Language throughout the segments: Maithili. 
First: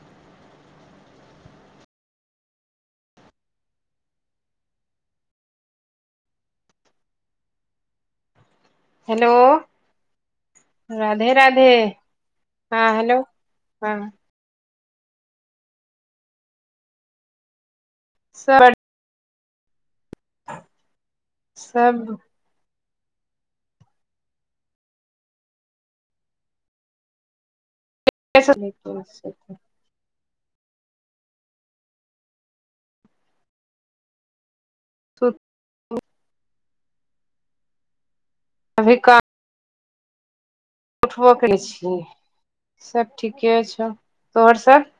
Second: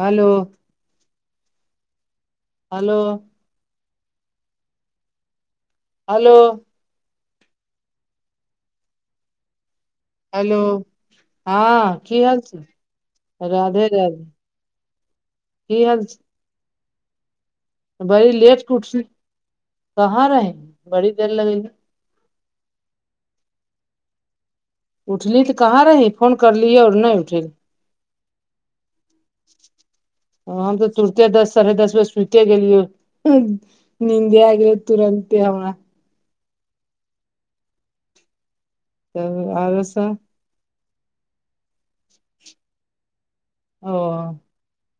Hello hello hello hello hello Radhe Radhe हँ की हाल छै हहाँ हेलो राधे हाँ राधे की हाल छै बड़ी लेट सब क उठली कहाँ रहहीं बड़ी देर लगेहीं तब उठली तऽ कहाँ रही फोन करलियै आओर नहि उठलहीं [unintelligible] हम तऽ तुरते दस साढ़े दस बज सुते गेलियो नीन्दे आ गेलो तुरन्ते हमरा [unintelligible] आरों सँ उठबो कर छियै सब ठीके छौ ओ आओर सब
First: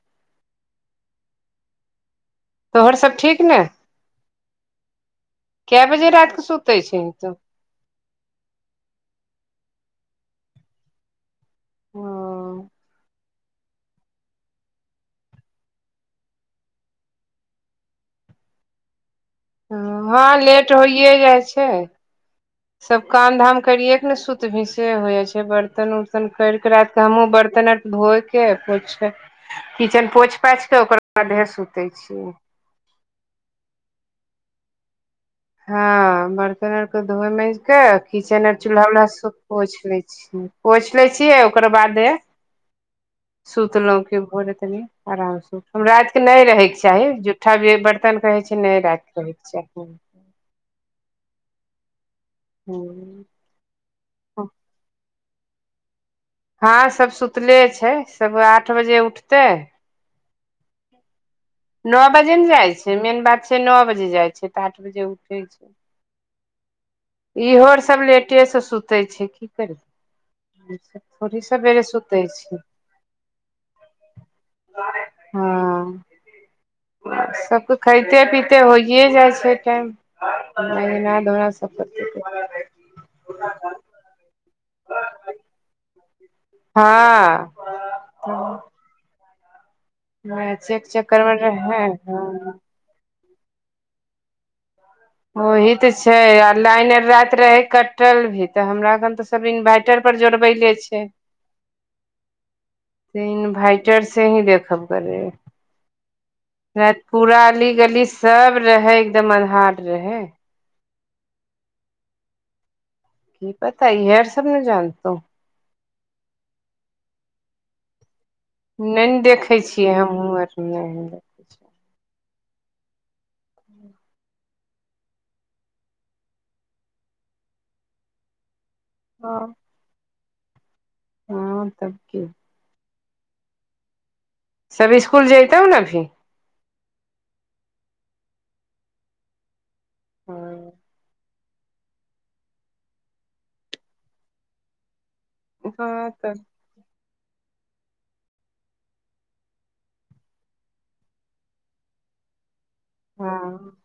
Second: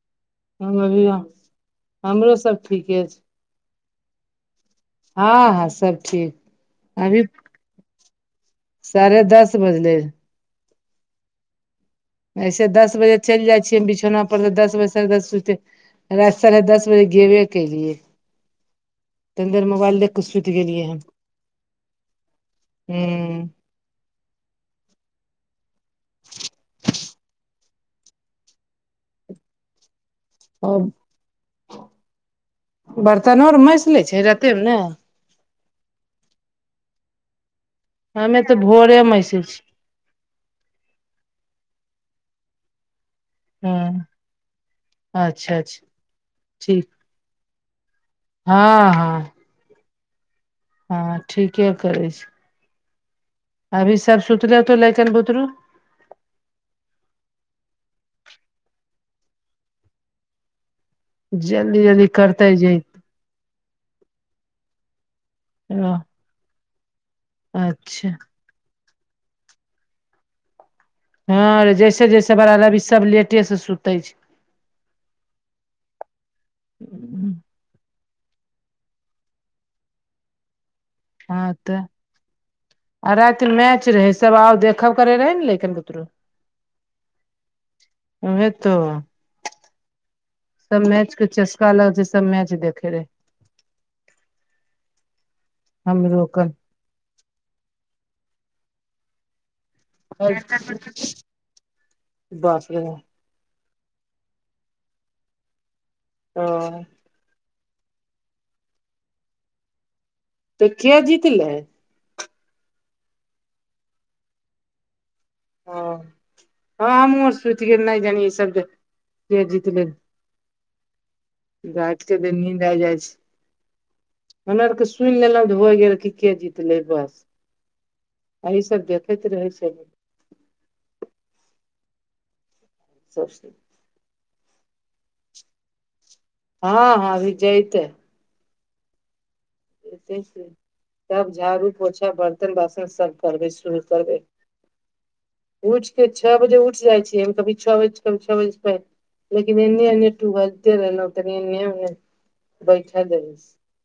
हम अभी अ-हमरो सब तोहर ठीके सब छै ठीक ने हँ हँ काए सब बजे ठीक रात के सुते छहीं अभी तु साढ़े दस बजले आय हाँ अइसे दस बजे चलि जाइ छियै बिछौना पर तऽ दस बजेसँ तक सुते रात साढ़े दस बजे गेबे केलिए हाँ लेट होइए जाइ छै सब काम धाम। करिये के ने सुतभीं से हो जा छै बर्तन उर्तन कर के रात के हमहुँ बर्तन आर धोइ। के पोछि किचन पोछि पाछि हूँ के ओकर बादे सुते छीये। बर्तनोर मैस लै छै रातेमे ने हँ बर्तन आरक धोएमैज के हमे किचन आर तऽ चूल्हा भोरे वल्हा सब मैसै छी पोछि लै छीयै पोछि लै छियै ओकर बादे सुतलौं हँ के भोर कनी आराम से अच्छा अच्छा हमरा आत क नय रहैके ठीक चाही ज ठबे जे बर्तन कहै छै नै हँ राति हँ कहै चाही हँ ठीके करै छी हूँ अभी सब सुतले तऽ ले किन बुतरू हँं सब सुतले छै सब आठ बजे उठते। जल्दी जल्दी न बजे करतै ने जाइ जे छै मेन बात छै नओ बजे जाइ छै तऽ आठ बजे उठै छै। इहोर सब अच्छा लेटे सँ सुतै छै की करयै। हँ रै जैसे जैसे बड़ा लभी सब लेटे से सूतै छै। हँ सब के खैइते पिबतै होइए जाइ छै टाइम। धोना हँ सब तऽ करते। आ राति मैच रहै। सेब आव देखब करै रहै ने लेकन बूतरू हँ ओहे तो। मैचे सब मैच चक्कर के मे चस्का रहे अलग से सब मैच हँ देखै रहे। ओही त छै हमरो कन आर लाइन राइत रहे कटल भी तऽ हमरा घर तऽ सब इन्वाइट- पर जरबैलेइ है। बाप रे से इन्भाइटर से ही देखब करै ओ राइत पूरा अली गली सब रहे एकदम अन्हार रहै। तऽ के जीतलै। की पता इहए आर सब ने जानतो। हँ हमहु सूत गेलिए ना जानिए इ सब जे। ने ने देखै छियै हमहूँ आर नह। [unintelligible] राइत के दिन नीन्द आ जाइ छै। हमरा आरके सुनि लेलक त होइ गेल की के जीतले बस। अहि सब देखैत रहै छै। हँ तब की सत श्रीाल [unintelligible] सब इस्कुल जैतो ने अभी। हँ हँ अभी जैइतै एते छी तब झाड़ू पोछा बर्तन बासन सब करबै शुरू करबै। उठ के हँ छ तऽ बजे उठ जाइ छिऐ कभी [unintelligible] छ बजे पहिले लेकिन एने एने टुहलते रहलहु तनी एनेने बैठइ देमश हँ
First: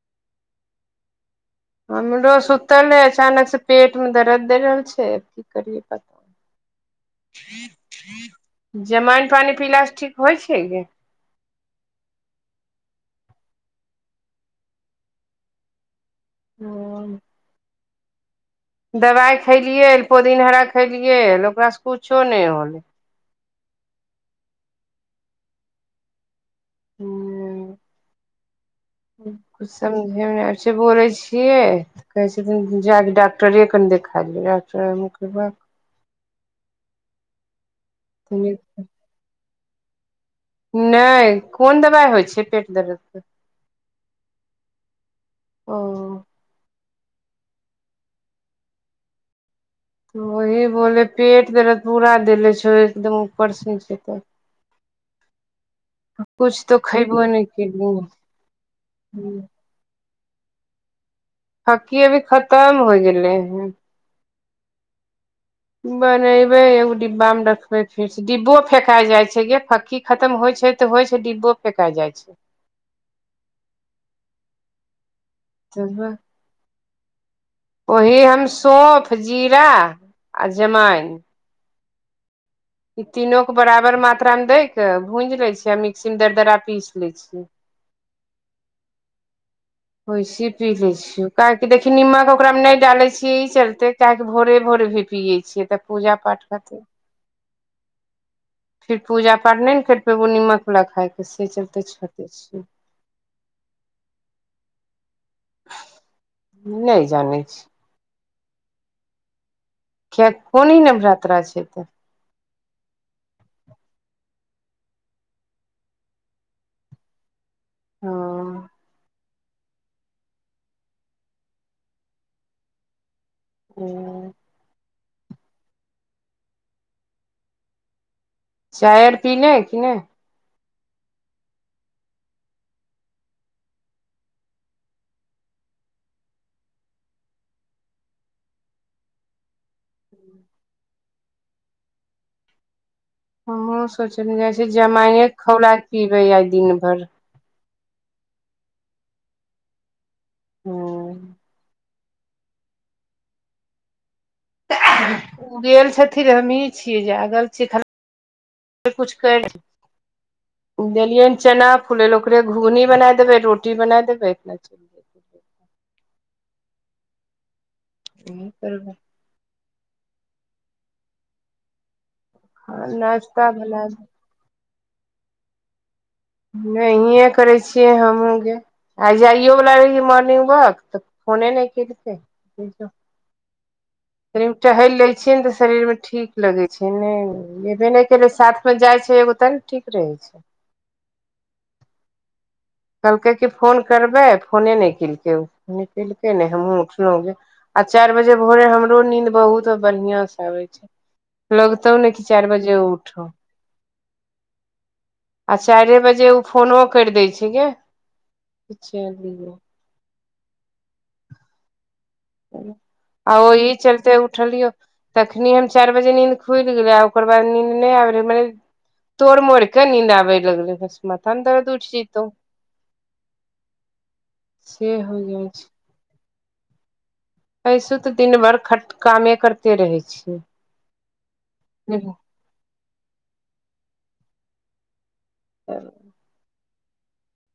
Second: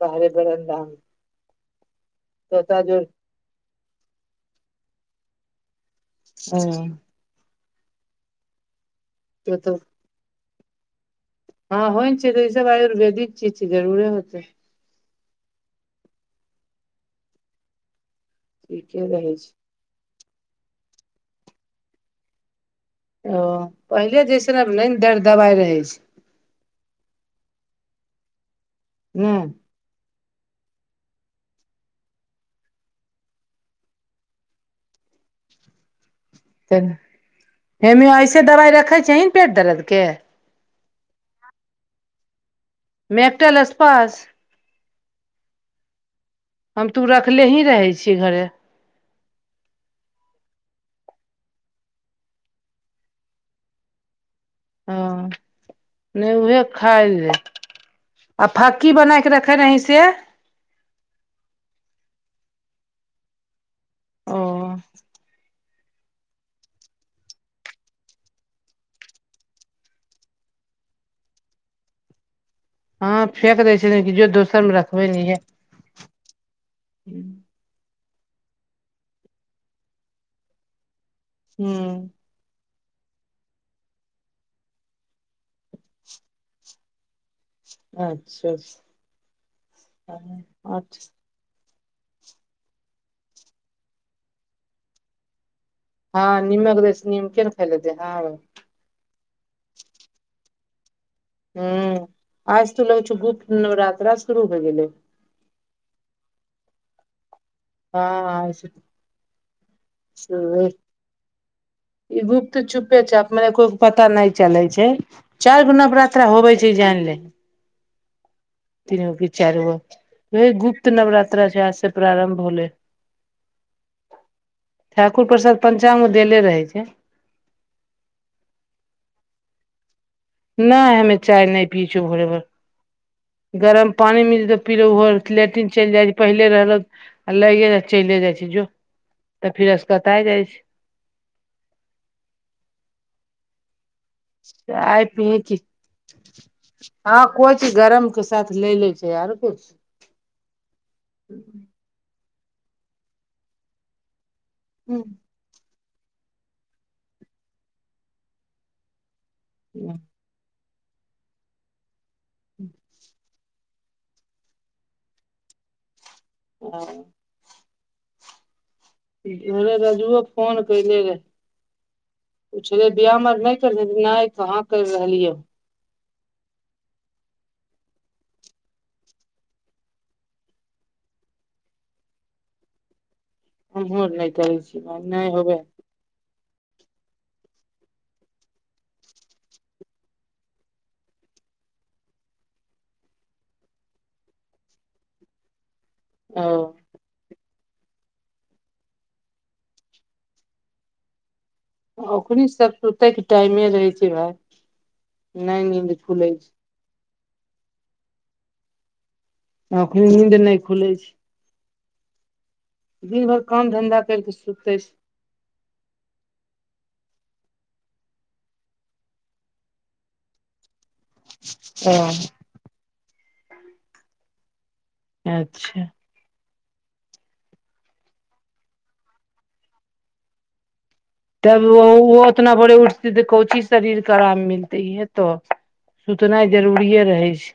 बाहरे बरन्दा मे। हमरो सुतल हइ अचानक सँ पेट मे दरद दै रहल छै आब की करियै पता। हूँ जमाइन पानि तो तो पीलासँ ठीक होइ छै गई हँ होइ ने छै तऽ ई सब आयुर्वेदिक चीज छै जरुरे होतै नोन [unintelligible] ठीके रहै दवाइ खलियै पुदिन हरा खलियै ओकरा सँ कुछो नै होलै। ओ पहिले जैइसन अब नै दर दवाई रहि छै। ने हू समझेमे नहि आब छै बोलै छियै कहै छथिन जााक डॉाक्टरे क ने देखाय लियै डॉाक्टर कहब चल हेमेिआइ ऐसे दबाइ रखै छहींन पेट दरदके नै कोन दबाइ होइ छै पेट दर्द के मैपटलस पास ओ हम तू रखले ही रहै छियै घरे। वही बोले पेट दरद पूरा देले छौ एकदम ऊपर सऽ निचे तक। ओ नहि उह कुछ तो खयबो खाइए नहि केलियै आ फक्की बनाके रखे रहीं से फक्की अभी खतम हो गेले हं ओ बनेबे एगो डिब्बा मे रखबे फेरसं डिब्बो फेेकाइ जाइ छै गे फक्की खतम होइ छै ऽ होइ छै डिब्बो फेका जाइ छै हँ फेेक देै छै ने कि जो दोसर मे रखबे नेे [unintelligible] हू उहे हम सौंफ जीरा आ जमाइन हूं ई तीनोू के बराबर मात्रा में दै के भूंज लै छिअइ आ मिक्सी मे दरदरा पीस लै छियै अच्छा वैसे पी जाइ अच्छा छिअउ काहे कि देखी नीमक ओकरामे नहि डालै छियै ई चलते काहेकि भोरे भोरे भी पियै छियै त हँ नीमक दै सँ नीमके नऽ खाइ ले फिर पूजा पाठ नै ने कर पेबौ नीमक वला खाइके हूं आइ सं तऽ लगै छो गुप्त नवरात्रा शुरू हो गेलै नहि जानै छिअइ हँ आइ से ही किएकि कोन नवरात्रा छै ई तँ ई गुप्त चुपे चाप मने कोइके पता नै चलै छै चारि गो नवरात्रा होबै छै जानि ले ओ तीन गो कि चारि गो इहे गुप्त नवरात्रा छै आज से प्रारम्भ भेलय ओ ठाकुर प्रसाद पञ्चांग मे देले रहै छै चाय आर पीले कि नै नहि हमे चाय नै पी छिअउ छी भोरे भोर गरम पानी मिल जेतौ पी लेबौ ओहो लेट्रिन चलि जाइ छै पहिले रहलक आ लैेएके चैले जाइ छी जो तऽ फिर असकताइ जाइ छी? [inaudible] हमहु सोचलिअइ जाइ छी जमाइने के पियै खौलाक पीबै आइ दिन भर कोई चीज गरम के साथ ले ले छै आर कुछ हु [unintelligible] उ गेल छथिन हमहीं छियै जागल छियै खाली [inaudible] कुछ कर [unintelligible] देलिअइन चना फुलै लऽ ओकरे घुघनी बना देबै रोटी बना देबै जेतै [unintelligible] इनही करबै ई की भोरे रजुओ फोन केले रहै पुछले हँ व्यायाम आर नाश्ता नै बना करबही नै कहाँ कैर रहलिय नहिए करै छियै हमहूँ गे आइ जाइयो बला रहिऐ मॉर्निंग वॉक तऽ फोने नै केलकै [unintelligible] कनि टहल भाय लै नहि छियै न तऽ होबे शरीर में ठीक लगै छै नै गेबै नै केले साथ में जाइ छै एगो तब न ठीक रहै छै कहलकै कि फोन करबै फोने नै केलकै नै केलकै ओ नै हमहुँ उठलौं जे आ चैर बजे भोरे हमरो नींद बहुत बड़ियाँ स आबै छै लगतौ न कि चैर ओखनी बजे सब उठौ [unintelligible] [unintelligible] आ नहि नींद चाइरे बजे खुलै ओ छै फोनो कैर दै छै गे [unintelligible] अखनि नींद नै खुलै छै दिन आ भरि ओहि काम धंधा चलते करिके उठलियौ सुतै तखनी हम चैर बजे नींद खुइल गेलै आ ओकर बाद नींन्द नै आबै रहै मने तोड़ मोड़ केँ नींद आबै लगलै बस माथा में दर्द उठ छै जतौ [inaudible] से होइ ओ जाइ छै अच्छा अइसु तऽ दिन भर खट कामे करते रहै छियै तब ओ [unintelligible] उतना भोरे उठतै तऽ कोंची स शरीर कऽ आराम मिलते इहै तऽ तऽ सुतनै जरूरिेये रहै छै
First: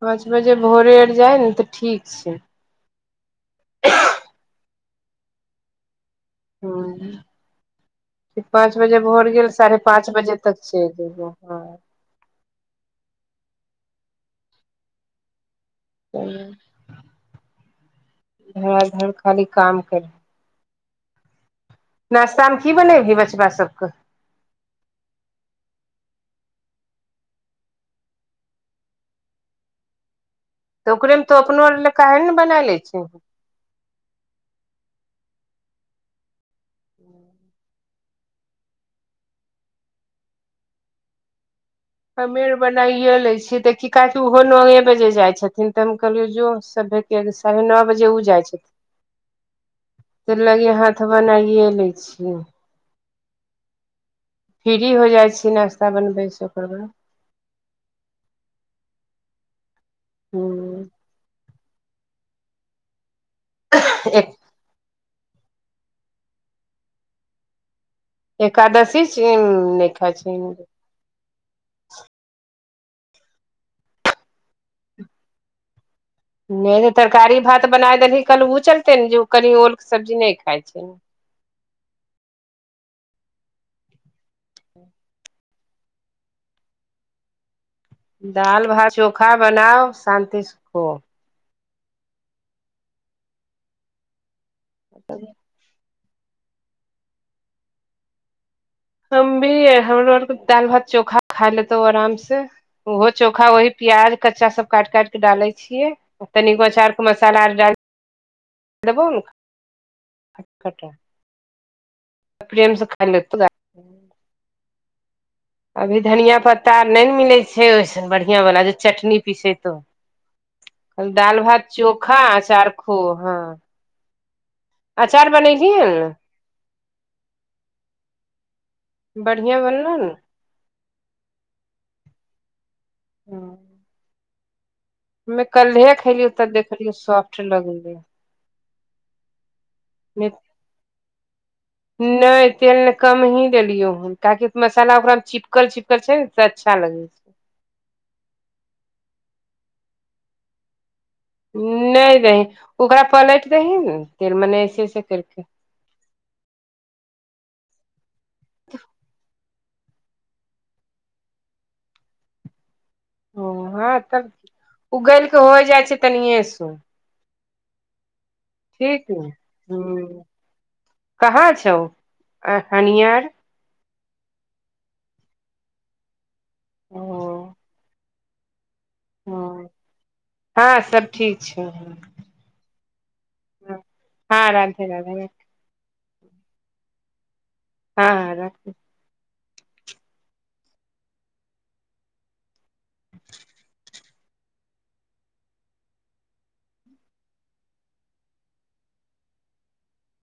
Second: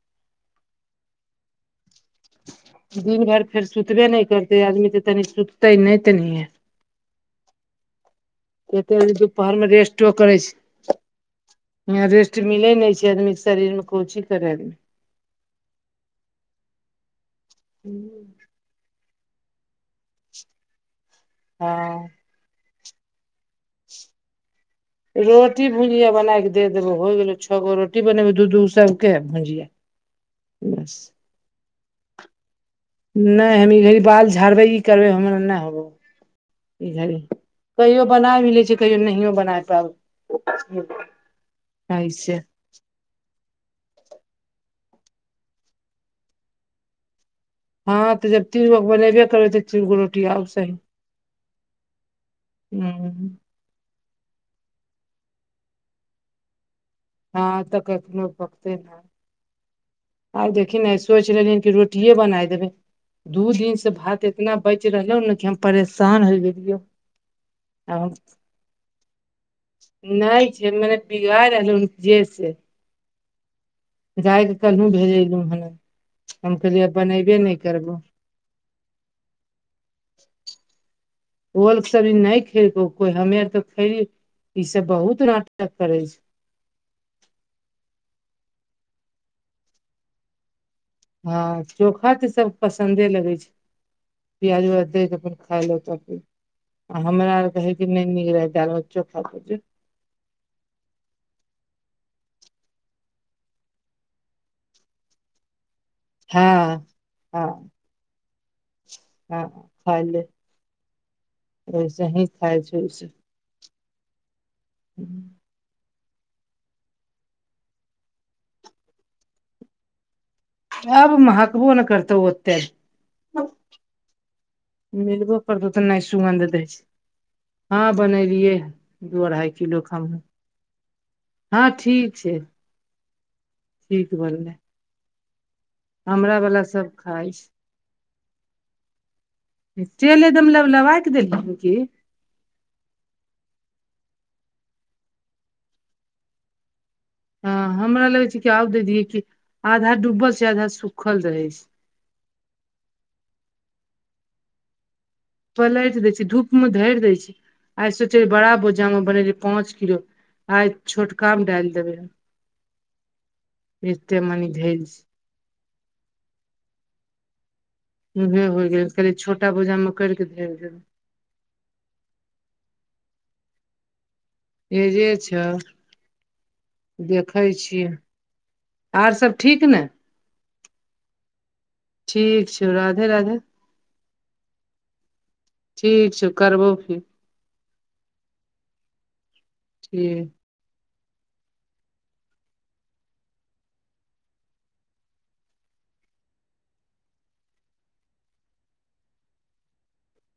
पाँच बजे भोरे आर जाइ न तऽ ठीक छै दिन भर फेर सुतबे नै करते आदमी तऽ तनी सुतते नै तनही [unintelligible] पाँच बजे एते भोर गेल दुपहरमे साढ़े पाँच रेस्टो बजे करै छै तक चैल ऐबै हँ यहाँ रेस्ट मिले नै छै आदमी कऽ शरीर में कोन चीज करे [unintelligible] [unintelligible] हऽ धड़ खाली काम करी [inaudible] हँ नाश्ता में की बनैबहि बचबा सभ कऽ रोटी भुजिया बनाय कऽ दे देबो होइ गेलै छ गो रोटी बनेबै दू दू गो सभ केँ भुजिया [inaudible] तऽ ओकरे में तऽ अपनो आर ले काहे न बना लय छिही नै हम ई घड़ी बाल झाड़बै ई करबै हमरा नै ह [unintelligible] ई घड़ी कहियो बना भि लैछै कहियो नहियो बनाइ पाबै [unintelligible] सबेर बनाइये लय छीये देखी काहे की ओहो नौ ए बजे जाइ छथिन तऽ हम कहलियौ जो सभे कऽ कियकि साढ़े नौ बजे हँ उ तऽ जब जाइ छथिन तीन गो बनेबे करबै तऽ तीन गो रोटी [inaudible] तऽ आउ सही लगे हाथ बनाइए लै छिये [unintelligible] हूं फ्री हो जाइ छी नाश्ता बनबै छी ओकर बाद हँ तऽ कखनो पकतैन आई दखी न इस्कुल सोइच रहलियन कि रोटिये बना देबै दू दिन से ह भात इतना बैच रहलै [unintelligible] हम परेशान होय गेलियो आब हम एकादशी सिंन नय खाइ नहि छिहीन [unintelligible] [unintelligible] हम नै कहलियै नै बनेबे तरकारी नहि भात बनाय करबो देलही कल ओ चलते ने जे कनि ओलके सब्जी नय खाइ छै [unintelligible] खेलियो ई सब बहुत नाटक करै छै दाल भात चोखा बनाओ शान्ति सँ खोऽ हँ चोखा तऽ सब पसंन्दे लगै छै प्याज उ्याज दऽ केँ अपन त आ हमरा आर कहे नहि नीक रह [unintelligible] हम भी। हमरो आर त दालि-भात, चोखा खा लेतौ आराम से ओहो चोखा वही प्याज कच्चा सब काट-काट के डालै छियै तनिगो हँ अचार के मसाला आर हँ डाल देबौ ने [unintelligible] प्रेमसँ वैसे खाइ लतो आई [inaudible] अभी धनिया पत्ता नै मिलै छै ओइसन बढ़ियां बला जे चटनी पिसेतोउ आब दाल-भात, महकबो ने करतौ चोखा ओते अचार खो, हँ अचार मिलबो परतौ तऽ बनैलियै नै ने सुगन्ध दै छै हँ बनेलियए है। दू अढ़ाई बढ़िया किलो क बनलो ने हमहु हँ ठीक छै, ठीक छै ठीक बनलय हमे कल्हे खलियौ तब सब देखलियै खाइ सॉफ्ट छै लगलै तेल एकदम लब लबाय क देलिय हन की? नय, तेल ने कम ही देलियौ हन काहेकि मसाला ओकरा मे चिपकल-चिपकल छै ने त अच्छा लगै छै हँ हमरा लगै छै कि आउ दिदि दिएय कि। आधा डूबल छै, आधा सुखल रहै छै नै दही। ओकरा पलट दही न, तेल मने ऐसे ऐसे करिक पलटि दै छै, धूप मे धरि दै छै। आइ सोचे र बड़ा बोझाम मे बेनेलिए पांच किलो आइ छोटका मे डालि देबे हम ओ हँं तब मनी धैल छै उगल केऽ होइ जाइ छै तनिए सो उह हो गेल। ठीक कहली ने छोटा बोजाम मे करिक हूँ धए गेल कहाँ छौ, अ हनिया आर? एजे छौ, ओ देखै छियै आर सब ठीक ने? हँं सब ठीक छै ठीक छौ। राधे-राधे ह हँ राधे-राधे ठीक छौ, करबौ फेर हँ हाँ राखू ठी [inaudible]